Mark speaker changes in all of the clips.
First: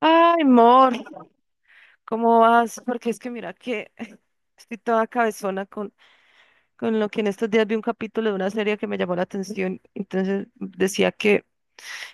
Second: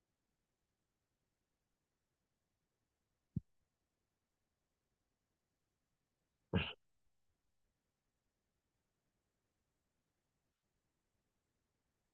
Speaker 1: Ay, amor, ¿cómo vas? Porque es que mira que estoy toda cabezona con lo que en estos días vi un capítulo de una serie que me llamó la atención. Entonces decía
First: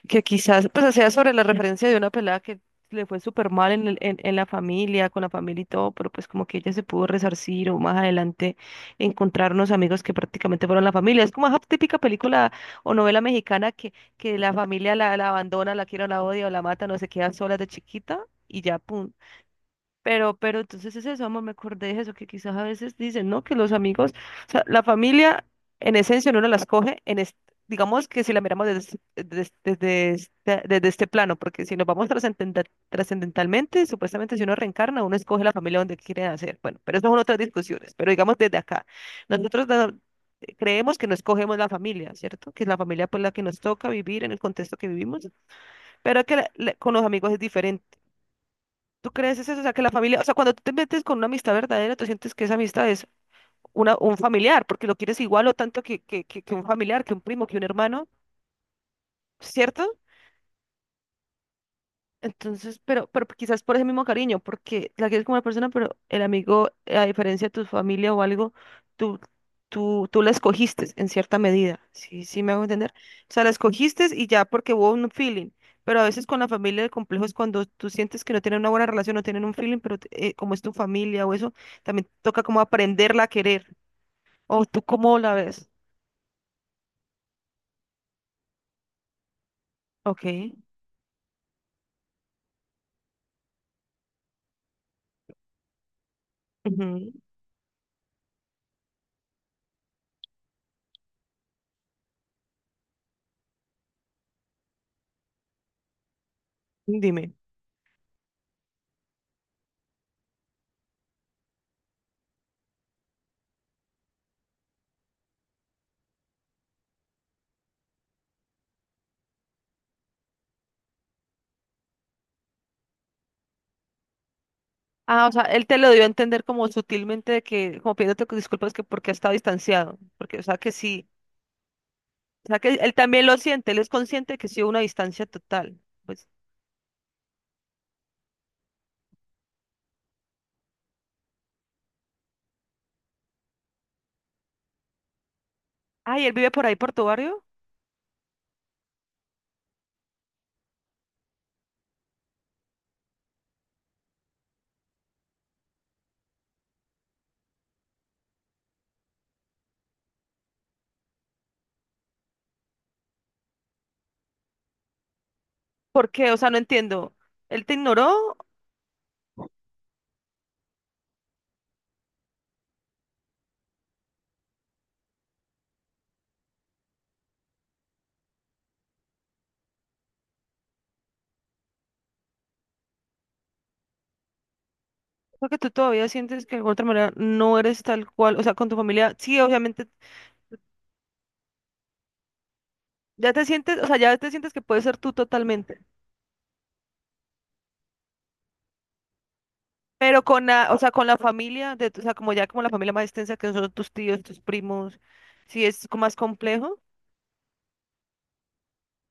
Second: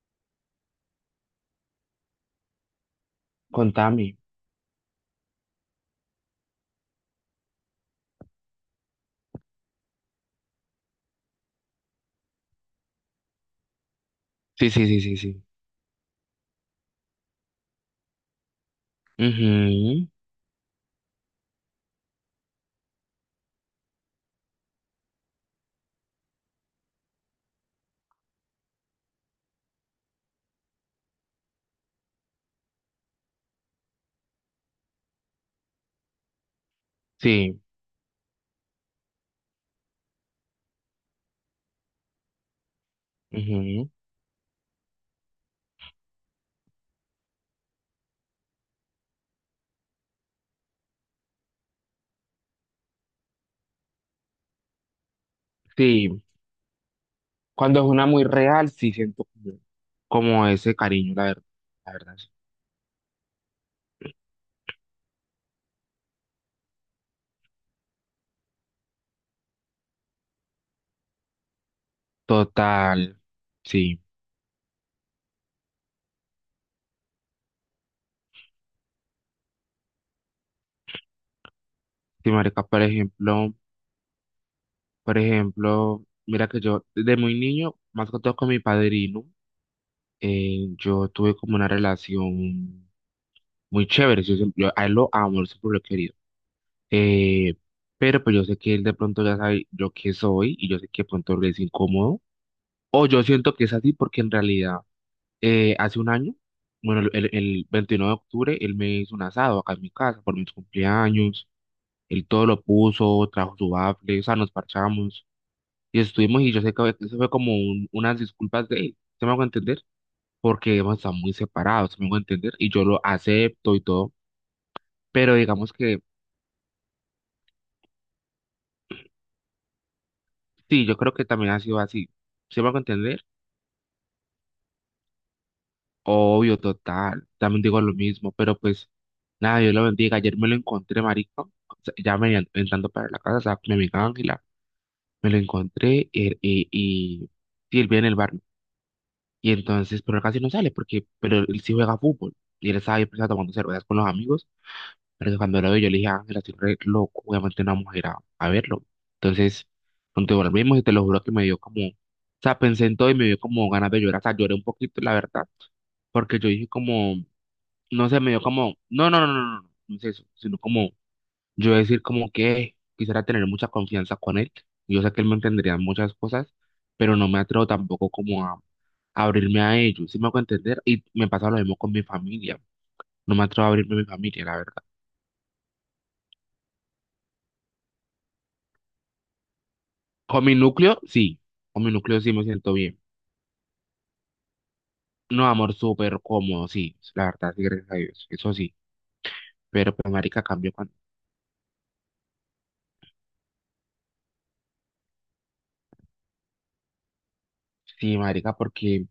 Speaker 1: que quizás, pues hacía sobre la referencia de una pelada que le fue súper mal
Speaker 2: Con Tami.
Speaker 1: en la familia, con la familia y todo, pero pues como que ella se pudo resarcir o más adelante encontrar unos amigos que prácticamente fueron la familia. Es como esa típica película o novela mexicana que la
Speaker 2: Sí, sí,
Speaker 1: familia
Speaker 2: sí, sí,
Speaker 1: la
Speaker 2: sí.
Speaker 1: abandona, la quiere o la odia o la mata, no se queda sola de chiquita y ya, pum,
Speaker 2: Ujú.
Speaker 1: pero entonces es eso, amor, me acordé de eso, que quizás a veces dicen, ¿no? Que los amigos, o sea, la familia en esencia uno la escoge, digamos que si la miramos desde este plano, porque si nos vamos trascendentalmente, supuestamente si uno reencarna, uno escoge la familia donde quiere nacer. Bueno, pero eso son otras
Speaker 2: Sí,
Speaker 1: discusiones, pero digamos desde acá, nosotros da- creemos que no escogemos la familia, ¿cierto? Que es la familia pues la que nos toca
Speaker 2: ujú.
Speaker 1: vivir en el contexto que vivimos, pero que con los amigos es diferente. ¿Tú crees eso? O sea, que la familia, o sea, cuando tú te metes con una amistad verdadera, tú sientes que esa amistad es un familiar, porque lo quieres igual o tanto
Speaker 2: Sí.
Speaker 1: que un familiar, que un primo, que un
Speaker 2: Cuando es una
Speaker 1: hermano,
Speaker 2: muy real, sí siento como,
Speaker 1: ¿cierto?
Speaker 2: como ese cariño, la verdad. La verdad, sí.
Speaker 1: Entonces, pero quizás por ese mismo cariño, porque la quieres como una persona, pero el amigo, a diferencia de tu familia o algo, tú, tú la escogiste en cierta medida, sí, sí me hago entender.
Speaker 2: Total.
Speaker 1: O sea, la
Speaker 2: Sí.
Speaker 1: escogiste y ya porque hubo un feeling, pero a veces con la familia el complejo es cuando tú sientes que no tienen una buena relación, no tienen un feeling, pero como es tu familia o eso, también
Speaker 2: Sí,
Speaker 1: toca como
Speaker 2: marica,
Speaker 1: aprenderla a querer. O tú
Speaker 2: por
Speaker 1: cómo la ves.
Speaker 2: ejemplo, mira que yo desde muy niño, más que todo con mi padrino,
Speaker 1: Ok.
Speaker 2: yo tuve como una relación muy chévere. Yo, yo a él lo amo, él siempre lo he querido.
Speaker 1: Ujú.
Speaker 2: Eh, pero pues yo sé que él de pronto ya sabe yo qué soy y yo sé que de pronto le es incómodo. O yo siento que es así porque en realidad hace un año, bueno,
Speaker 1: Dime.
Speaker 2: el 29 de octubre, él me hizo un asado acá en mi casa por mis cumpleaños. Él todo lo puso, trajo su bafle, o sea, nos parchamos y estuvimos y yo sé que eso fue como unas disculpas de él, ¿se me hago entender? Porque hemos estado muy separados, ¿se me hago entender? Y yo lo acepto y todo,
Speaker 1: Ah, o
Speaker 2: pero
Speaker 1: sea, él
Speaker 2: digamos
Speaker 1: te lo
Speaker 2: que
Speaker 1: dio a entender como sutilmente de que, como pidiéndote que disculpas que porque ha estado distanciado, porque, o sea, que
Speaker 2: sí, yo
Speaker 1: sí,
Speaker 2: creo que también ha sido así,
Speaker 1: o sea,
Speaker 2: ¿se
Speaker 1: que
Speaker 2: me hago
Speaker 1: él
Speaker 2: entender?
Speaker 1: también lo siente, él es consciente de que sí hubo una distancia total. Pues,
Speaker 2: Obvio, total. También digo lo mismo, pero pues nada, Dios lo bendiga. Ayer me lo encontré, marico. O sea, ya me entrando para la casa, o sea, mi amiga Ángela, me lo encontré
Speaker 1: ay, él vive por ahí, por tu barrio.
Speaker 2: sí, él vive en el bar. Y entonces, pero él casi no sale porque, pero él sí juega fútbol. Y él estaba ahí pues, tomando cervezas con los amigos. Pero cuando lo veo, yo le dije, Ángela, estoy re loco, voy a meter una mujer a verlo. Entonces, cuando volvimos, y te lo juro que me dio como, o sea, pensé en todo y me dio como ganas de llorar. O sea, lloré un poquito, la verdad,
Speaker 1: ¿Por qué? O
Speaker 2: porque yo
Speaker 1: sea, no
Speaker 2: dije
Speaker 1: entiendo.
Speaker 2: como
Speaker 1: ¿Él te
Speaker 2: no sé, me
Speaker 1: ignoró?
Speaker 2: dio como, no, no, no, no, no, no es eso, sino como yo decir como que quisiera tener mucha confianza con él. Yo sé que él me entendería en muchas cosas, pero no me atrevo tampoco como a, abrirme a ellos, ¿si me hago entender? Y me pasa lo mismo con mi familia, no me atrevo a abrirme a mi familia, la verdad.
Speaker 1: Porque tú todavía sientes que de alguna otra manera no eres tal cual, o sea, con tu familia, sí, obviamente,
Speaker 2: Con mi núcleo, sí, con mi núcleo sí me siento bien.
Speaker 1: ya te sientes, o sea, ya te sientes que puedes ser tú
Speaker 2: No, amor,
Speaker 1: totalmente,
Speaker 2: súper cómodo, sí, la verdad, sí, gracias a Dios, eso sí. Pero pues,
Speaker 1: pero
Speaker 2: marica,
Speaker 1: con
Speaker 2: cambio
Speaker 1: la, o sea,
Speaker 2: cuando
Speaker 1: con la familia, o sea, como ya como la familia más extensa que son tus tíos, tus primos, más complejo.
Speaker 2: sí, marica, porque yo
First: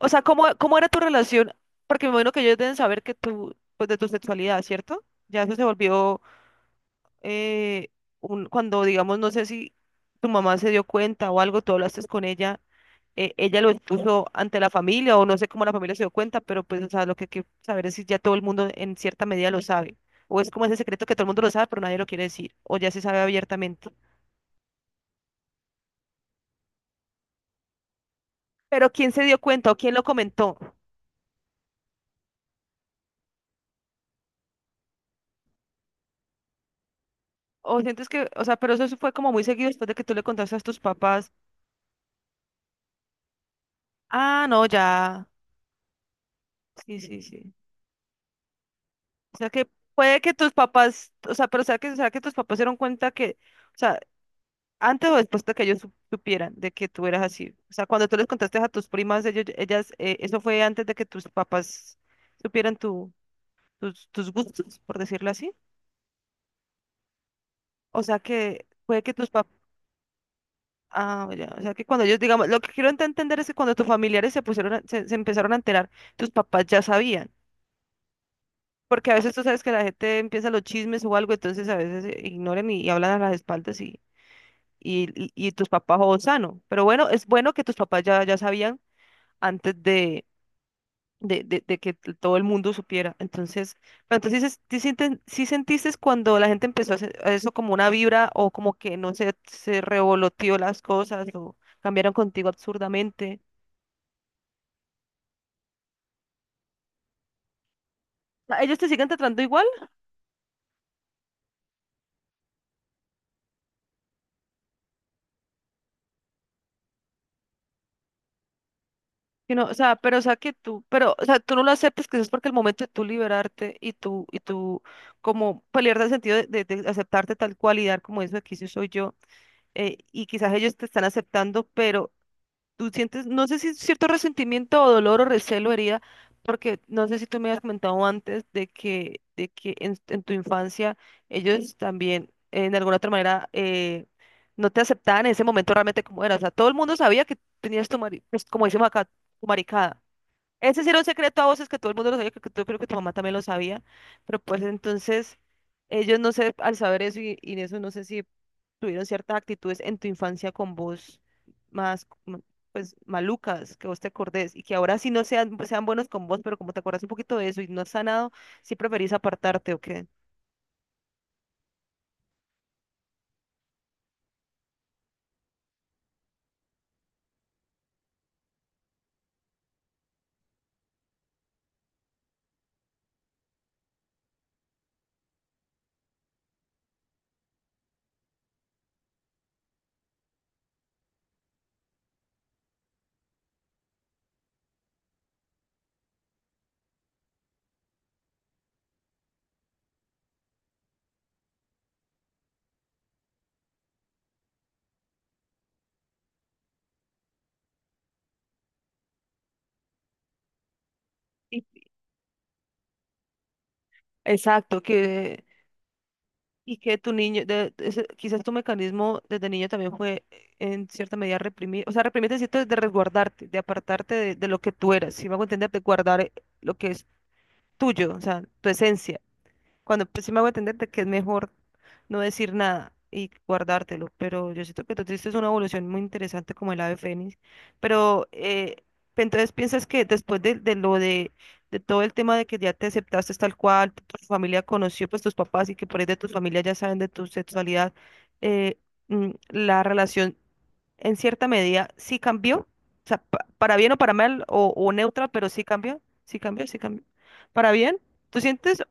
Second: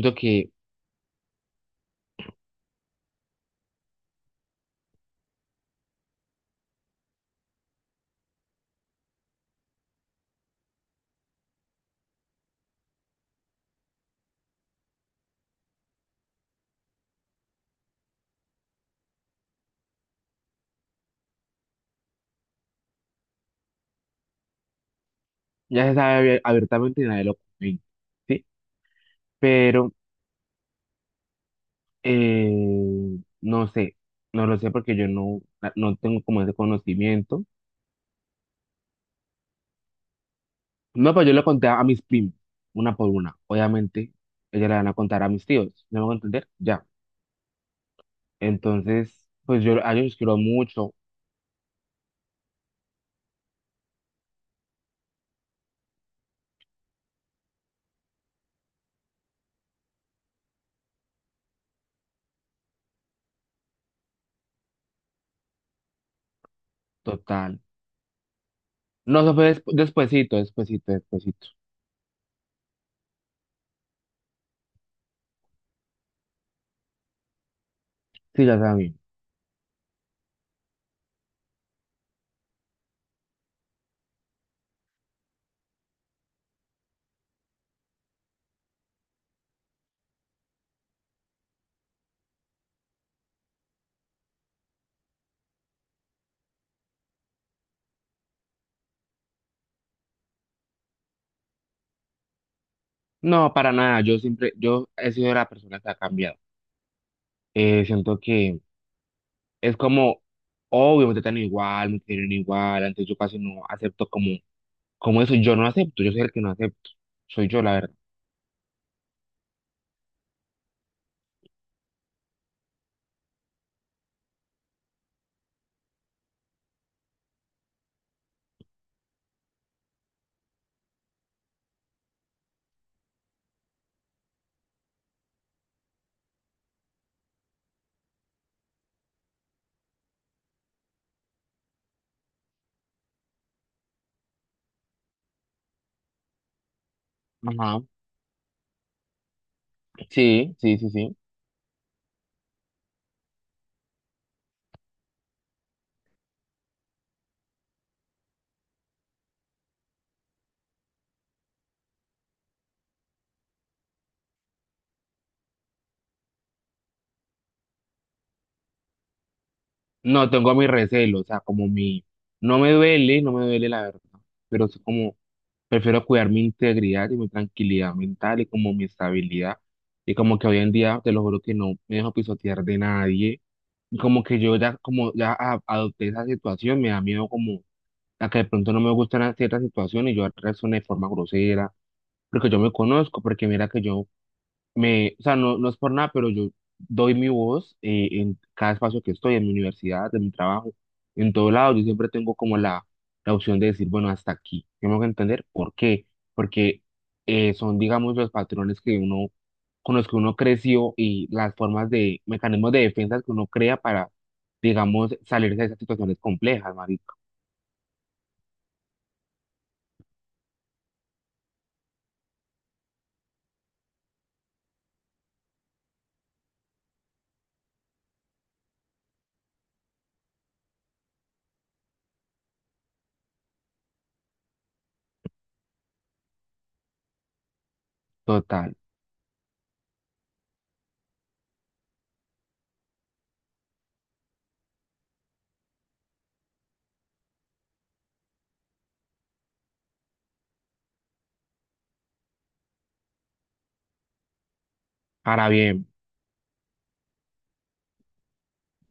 Speaker 1: O sea, ¿cómo,
Speaker 2: que
Speaker 1: cómo era tu relación? Porque me imagino que ellos deben saber que tú, pues de tu sexualidad, ¿cierto? Ya eso se volvió eh, cuando, digamos, no sé si tu mamá se dio cuenta o algo, tú hablaste con ella, ella lo expuso ante la familia o no sé cómo la familia se dio cuenta, pero pues, o sea, lo que hay que saber es si ya todo el mundo en cierta medida lo sabe. O es como ese secreto que todo el mundo lo sabe, pero nadie lo quiere decir, o ya se sabe abiertamente.
Speaker 2: ya se sabe abiertamente y nadie lo comenta. ¿Sí?
Speaker 1: Pero ¿quién se dio cuenta o
Speaker 2: Pero
Speaker 1: quién lo comentó?
Speaker 2: eh, no sé, no lo sé porque yo no, ah, no tengo como ese conocimiento.
Speaker 1: O sientes que, o sea, pero eso fue como muy seguido después de que tú le contaste a tus
Speaker 2: No, pues
Speaker 1: papás.
Speaker 2: yo le conté a mis primos, una por una. Obviamente,
Speaker 1: Ah, no,
Speaker 2: ellas le van a contar
Speaker 1: ya.
Speaker 2: a mis tíos, ¿no me van a entender? Ya.
Speaker 1: Sí, sí, sí.
Speaker 2: Entonces,
Speaker 1: O sea
Speaker 2: pues
Speaker 1: que
Speaker 2: yo a ellos los
Speaker 1: puede que
Speaker 2: quiero
Speaker 1: tus
Speaker 2: mucho,
Speaker 1: papás, o sea, pero o sea que tus papás se dieron cuenta que, o sea, antes o después de que ellos supieran de que tú eras así. O sea, cuando tú les contaste a tus primas, ellas, eso fue antes de que tus papás supieran tus gustos, por decirlo así.
Speaker 2: total.
Speaker 1: O sea que puede que
Speaker 2: No,
Speaker 1: tus
Speaker 2: eso fue
Speaker 1: papás,
Speaker 2: despuesito, despuesito,
Speaker 1: ah, ya.
Speaker 2: despuesito.
Speaker 1: O sea que cuando ellos, digamos, lo que quiero entender es que cuando tus familiares se pusieron, se empezaron a enterar, tus papás ya sabían.
Speaker 2: Sí, ya saben.
Speaker 1: Porque a veces tú sabes que la gente empieza los chismes o algo, entonces a veces ignoran y hablan a las espaldas y tus papás o sano. Pero bueno, es bueno que tus papás ya sabían antes de que todo el mundo supiera. Entonces, pero entonces dices, ¿sí, sí sentiste cuando la gente empezó a hacer a eso como una vibra o como que no sé, se revoloteó las cosas o cambiaron contigo absurdamente?
Speaker 2: No, para nada, yo siempre, yo he sido la persona que ha cambiado. Siento
Speaker 1: O
Speaker 2: que
Speaker 1: sea, ¿ellos te siguen tratando igual?
Speaker 2: es como, obvio, me tratan igual, me quieren igual, antes yo casi no acepto como ¿cómo eso? Yo no acepto, yo soy el que no acepto. Soy yo, la verdad.
Speaker 1: Que no, o sea, pero o sea que tú, pero o sea, tú no lo aceptes que es porque el momento de tú liberarte y tú como pelear el sentido de aceptarte tal cual y dar como eso aquí sí soy yo, y quizás ellos te están aceptando, pero tú sientes, no sé si es cierto resentimiento o dolor o recelo, herida, porque no sé si tú me habías comentado antes de que en tu infancia ellos también de alguna otra manera no te aceptaban en ese momento realmente como eras, o sea, todo el mundo sabía que
Speaker 2: Ajá.
Speaker 1: tenías tu pues, como decimos acá, tu maricada,
Speaker 2: Sí, sí,
Speaker 1: ese sí
Speaker 2: sí,
Speaker 1: era un
Speaker 2: sí.
Speaker 1: secreto a voces que todo el mundo lo sabía, creo que tú, creo que tu mamá también lo sabía, pero pues entonces ellos no sé, al saber eso y eso no sé si tuvieron ciertas actitudes en tu infancia con vos más, pues malucas, que vos te acordés y que ahora sí no sean, sean buenos con vos, pero como te acordás un poquito de eso y no has sanado, sí preferís apartarte o qué.
Speaker 2: No, tengo mi recelo, o sea, como mi... No me duele, no me duele la verdad, pero es como prefiero cuidar mi integridad y mi tranquilidad mental y como mi estabilidad. Y como que hoy en día, te lo juro que no me dejo pisotear de nadie. Y como que yo ya, como ya adopté esa situación, me da miedo como a que de pronto no me gustan ciertas situaciones y yo reaccioné de forma grosera, porque yo me conozco, porque mira que yo me, o sea, no, no es por nada, pero yo doy mi voz en cada espacio que estoy, en mi universidad, en mi trabajo, en todo lado. Yo siempre tengo como la opción de decir, bueno, hasta aquí. Tengo que entender por qué. Porque son, digamos, los patrones que uno, con los que uno creció y las
Speaker 1: Y-
Speaker 2: formas de, mecanismos de defensa que uno crea para,
Speaker 1: Exacto,
Speaker 2: digamos,
Speaker 1: que...
Speaker 2: salirse de esas situaciones complejas,
Speaker 1: Y que tu
Speaker 2: marico.
Speaker 1: niño, quizás tu mecanismo desde niño también fue en cierta medida reprimir, o sea, reprimirte cierto, de resguardarte, de apartarte de lo que tú eras, si me hago entender, de guardar lo que es tuyo, o sea, tu esencia. Cuando pues, sí me hago entender de que es mejor no decir nada y guardártelo, pero yo siento que tú tuviste una evolución muy interesante como el ave fénix, pero
Speaker 2: Total.
Speaker 1: entonces piensas que después de lo de todo el tema de que ya te aceptaste tal cual, tu familia conoció pues tus papás y que por ahí de tu familia ya saben de tu sexualidad, eh, la relación en cierta medida sí cambió, para bien o para mal o neutra, pero
Speaker 2: Ahora
Speaker 1: sí
Speaker 2: bien,
Speaker 1: cambió, sí cambió, sí cambió, para bien. ¿Tú sientes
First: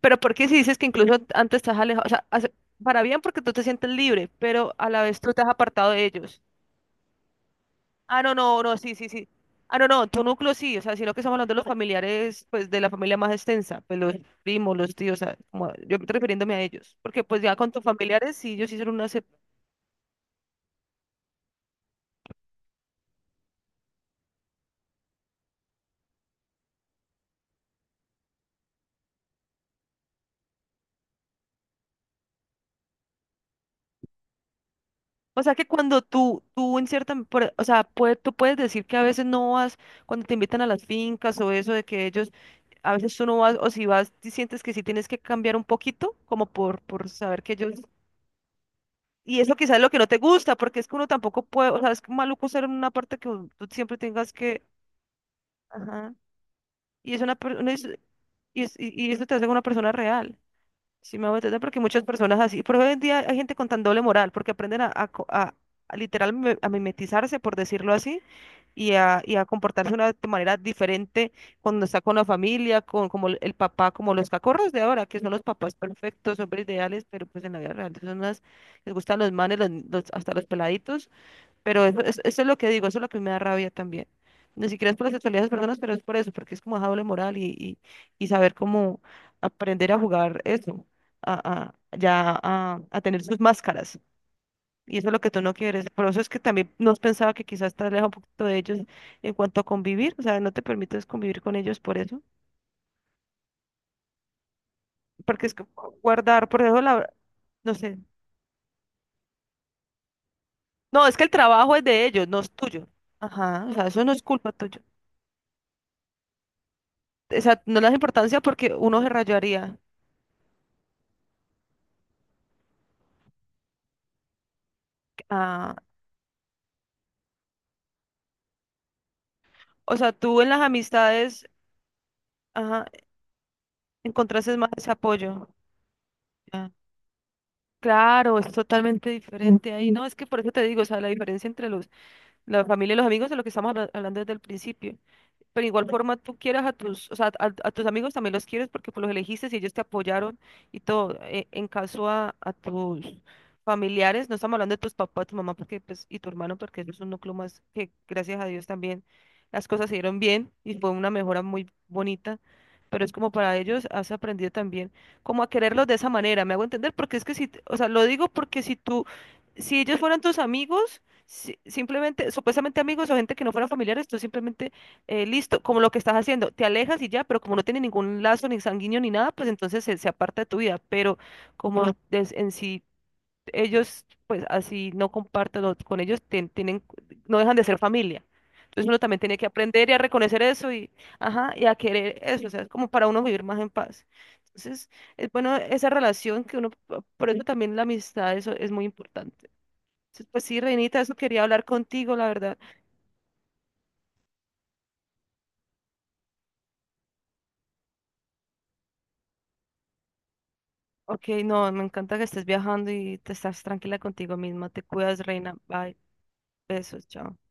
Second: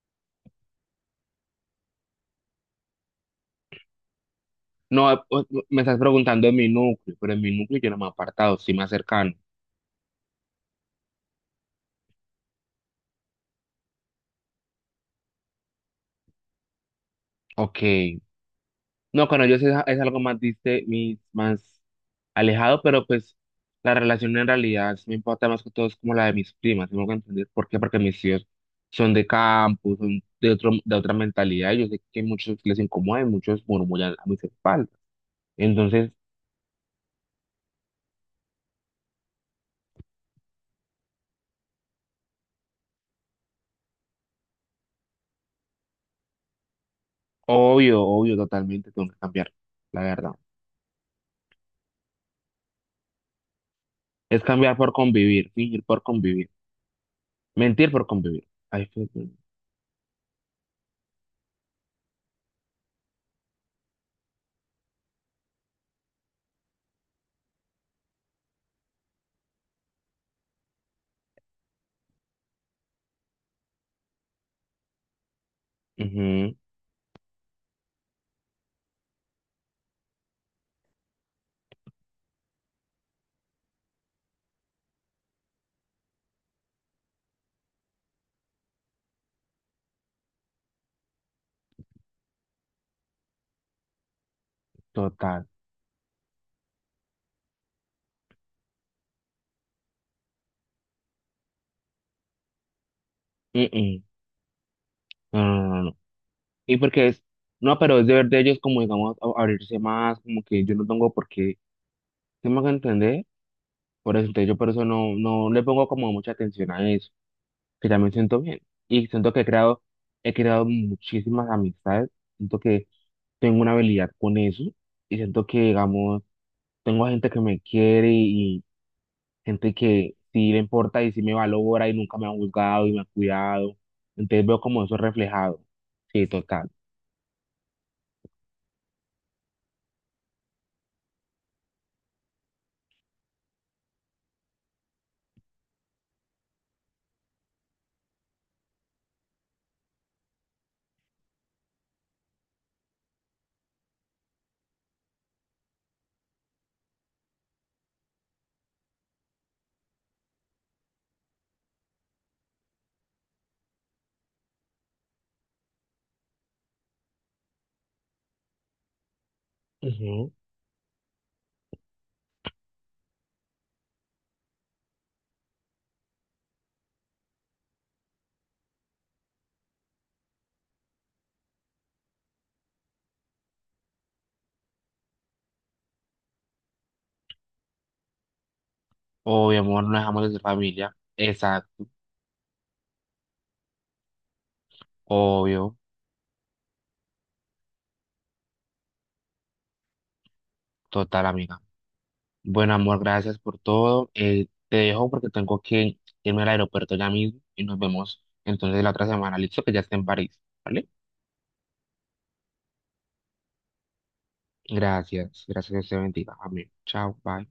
Speaker 1: pero ¿por qué si dices que incluso antes estás alejado? O sea, para bien porque tú te sientes libre, pero a la
Speaker 2: no,
Speaker 1: vez tú te has
Speaker 2: me
Speaker 1: apartado
Speaker 2: estás
Speaker 1: de ellos.
Speaker 2: preguntando en mi núcleo, pero en mi núcleo yo no me he
Speaker 1: Ah, no,
Speaker 2: apartado,
Speaker 1: no,
Speaker 2: sí
Speaker 1: no,
Speaker 2: más
Speaker 1: sí, sí, sí.
Speaker 2: cercano.
Speaker 1: Ah, no, no, tu núcleo sí, o sea, sino que estamos hablando de los familiares, pues de la familia más extensa, pues los primos, los tíos, o sea, como... yo estoy refiriéndome a ellos, porque pues ya con tus
Speaker 2: Ok.
Speaker 1: familiares sí, ellos hicieron una, se...
Speaker 2: No, con ellos es algo más diste, más alejado, pero pues la relación en realidad sí me importa más que todo es como la de mis primas, tengo que entender por qué, porque mis tíos son de campo, son de otro, de otra mentalidad, y yo sé que muchos les incomoda y muchos murmullan a mis espaldas.
Speaker 1: O sea que cuando
Speaker 2: Entonces,
Speaker 1: tú en cierta, o sea, tú puedes decir que a veces no vas, cuando te invitan a las fincas o eso, de que ellos, a veces tú no vas, o si vas, si sientes que sí tienes que cambiar un poquito, como por saber que ellos,
Speaker 2: obvio, obvio, totalmente tengo que
Speaker 1: y
Speaker 2: cambiar,
Speaker 1: eso quizás es lo que
Speaker 2: la
Speaker 1: no te
Speaker 2: verdad.
Speaker 1: gusta, porque es que uno tampoco puede, o sea, es maluco ser en una parte que tú siempre tengas
Speaker 2: Es
Speaker 1: que,
Speaker 2: cambiar por convivir, fingir por
Speaker 1: ajá,
Speaker 2: convivir,
Speaker 1: y es una, per- una es-
Speaker 2: mentir por convivir.
Speaker 1: y,
Speaker 2: Ay, fue-
Speaker 1: y eso te hace una persona real. Sí, me hago entender porque muchas personas así, por hoy en día hay gente con tan doble moral, porque aprenden a literal a mimetizarse, por decirlo así, y a comportarse de una, de manera diferente cuando está con la familia, con como el papá, como los cacorros de ahora, que son los papás perfectos,
Speaker 2: ujú,
Speaker 1: hombres ideales, pero pues en la vida real son unas, les gustan los manes, hasta los peladitos, pero eso es lo que digo, eso es lo que me da rabia también. Ni siquiera es por la sexualidad de las personas, pero es por eso, porque es como esa doble moral y saber cómo aprender a jugar eso, a tener sus máscaras. Y eso es lo que tú
Speaker 2: total.
Speaker 1: no quieres. Por eso es que también nos pensaba que quizás estás lejos un poquito de ellos en cuanto a convivir, o sea, no te permites convivir con ellos por eso,
Speaker 2: Mm, mm. No,
Speaker 1: porque es que
Speaker 2: no, no, no, no.
Speaker 1: guardar, por
Speaker 2: Y
Speaker 1: eso
Speaker 2: porque
Speaker 1: la,
Speaker 2: es,
Speaker 1: no
Speaker 2: no,
Speaker 1: sé.
Speaker 2: pero es deber de ellos como, digamos, abrirse más, como que yo no
Speaker 1: No,
Speaker 2: tengo
Speaker 1: es que
Speaker 2: por
Speaker 1: el
Speaker 2: qué,
Speaker 1: trabajo es de ellos, no
Speaker 2: ¿sí
Speaker 1: es
Speaker 2: me hago
Speaker 1: tuyo.
Speaker 2: entender?
Speaker 1: Ajá, o sea, eso no
Speaker 2: Por
Speaker 1: es
Speaker 2: eso, entonces
Speaker 1: culpa
Speaker 2: yo por
Speaker 1: tuya.
Speaker 2: eso no, no le pongo como mucha atención a eso,
Speaker 1: O sea, no le
Speaker 2: que
Speaker 1: das
Speaker 2: ya me siento
Speaker 1: importancia
Speaker 2: bien.
Speaker 1: porque uno
Speaker 2: Y
Speaker 1: se
Speaker 2: siento que
Speaker 1: rayaría.
Speaker 2: he creado muchísimas amistades, siento que tengo una habilidad con eso, y siento que,
Speaker 1: Ah,
Speaker 2: digamos, tengo gente que me quiere y gente
Speaker 1: o sea,
Speaker 2: que
Speaker 1: tú en
Speaker 2: sí le
Speaker 1: las
Speaker 2: importa y sí me
Speaker 1: amistades,
Speaker 2: valora y nunca me ha
Speaker 1: ajá,
Speaker 2: juzgado y me ha cuidado. Entonces
Speaker 1: encontraste
Speaker 2: veo
Speaker 1: más
Speaker 2: como
Speaker 1: ese
Speaker 2: eso
Speaker 1: apoyo.
Speaker 2: reflejado. Sí, total.
Speaker 1: Ya. Claro, es totalmente diferente ahí. No, es que por eso te digo, o sea, la diferencia entre los, la familia y los amigos es lo que estamos hablando desde el principio. Pero igual forma tú quieras a tus, o sea, a tus amigos también los quieres porque pues los elegiste y ellos te apoyaron y todo. En caso a tus familiares, no estamos hablando de tus papás, tu mamá porque, pues, y tu hermano porque eso es un núcleo más que gracias a Dios también las cosas se dieron bien y fue una mejora muy bonita. Pero es como para ellos has aprendido también como a quererlos de esa manera, me hago entender, porque es que si, o sea, lo digo porque si tú, si ellos fueran tus amigos, simplemente, supuestamente amigos o gente que no fuera familiares, tú simplemente listo, como lo que estás haciendo, te alejas y ya, pero como no tiene ningún lazo ni sanguíneo ni nada, pues entonces se aparta de tu vida, pero como Ujú. En sí ellos, pues así no comparten o con ellos, tienen, no dejan de ser familia. Entonces uno también tiene que
Speaker 2: Obvio, amor,
Speaker 1: aprender y a
Speaker 2: no dejamos de ser
Speaker 1: reconocer eso y,
Speaker 2: familia.
Speaker 1: ajá, y a
Speaker 2: Exacto,
Speaker 1: querer eso, o sea, es como para uno vivir más en paz. Entonces, es bueno
Speaker 2: obvio,
Speaker 1: esa relación que uno, por eso también la amistad, eso es muy importante. Entonces, pues sí, Reinita, eso
Speaker 2: total,
Speaker 1: quería
Speaker 2: amiga.
Speaker 1: hablar contigo, la verdad.
Speaker 2: Bueno, amor, gracias por todo. Te dejo porque tengo que irme al aeropuerto ya mismo y nos vemos entonces la otra semana. Listo, que ya esté en París, ¿vale?
Speaker 1: Ok, no, me encanta que estés viajando y te estás tranquila contigo misma. Te cuidas,
Speaker 2: Gracias,
Speaker 1: reina.
Speaker 2: gracias, que
Speaker 1: Bye.
Speaker 2: se bendiga. Amén.
Speaker 1: Besos,
Speaker 2: Chao,
Speaker 1: chao.
Speaker 2: bye.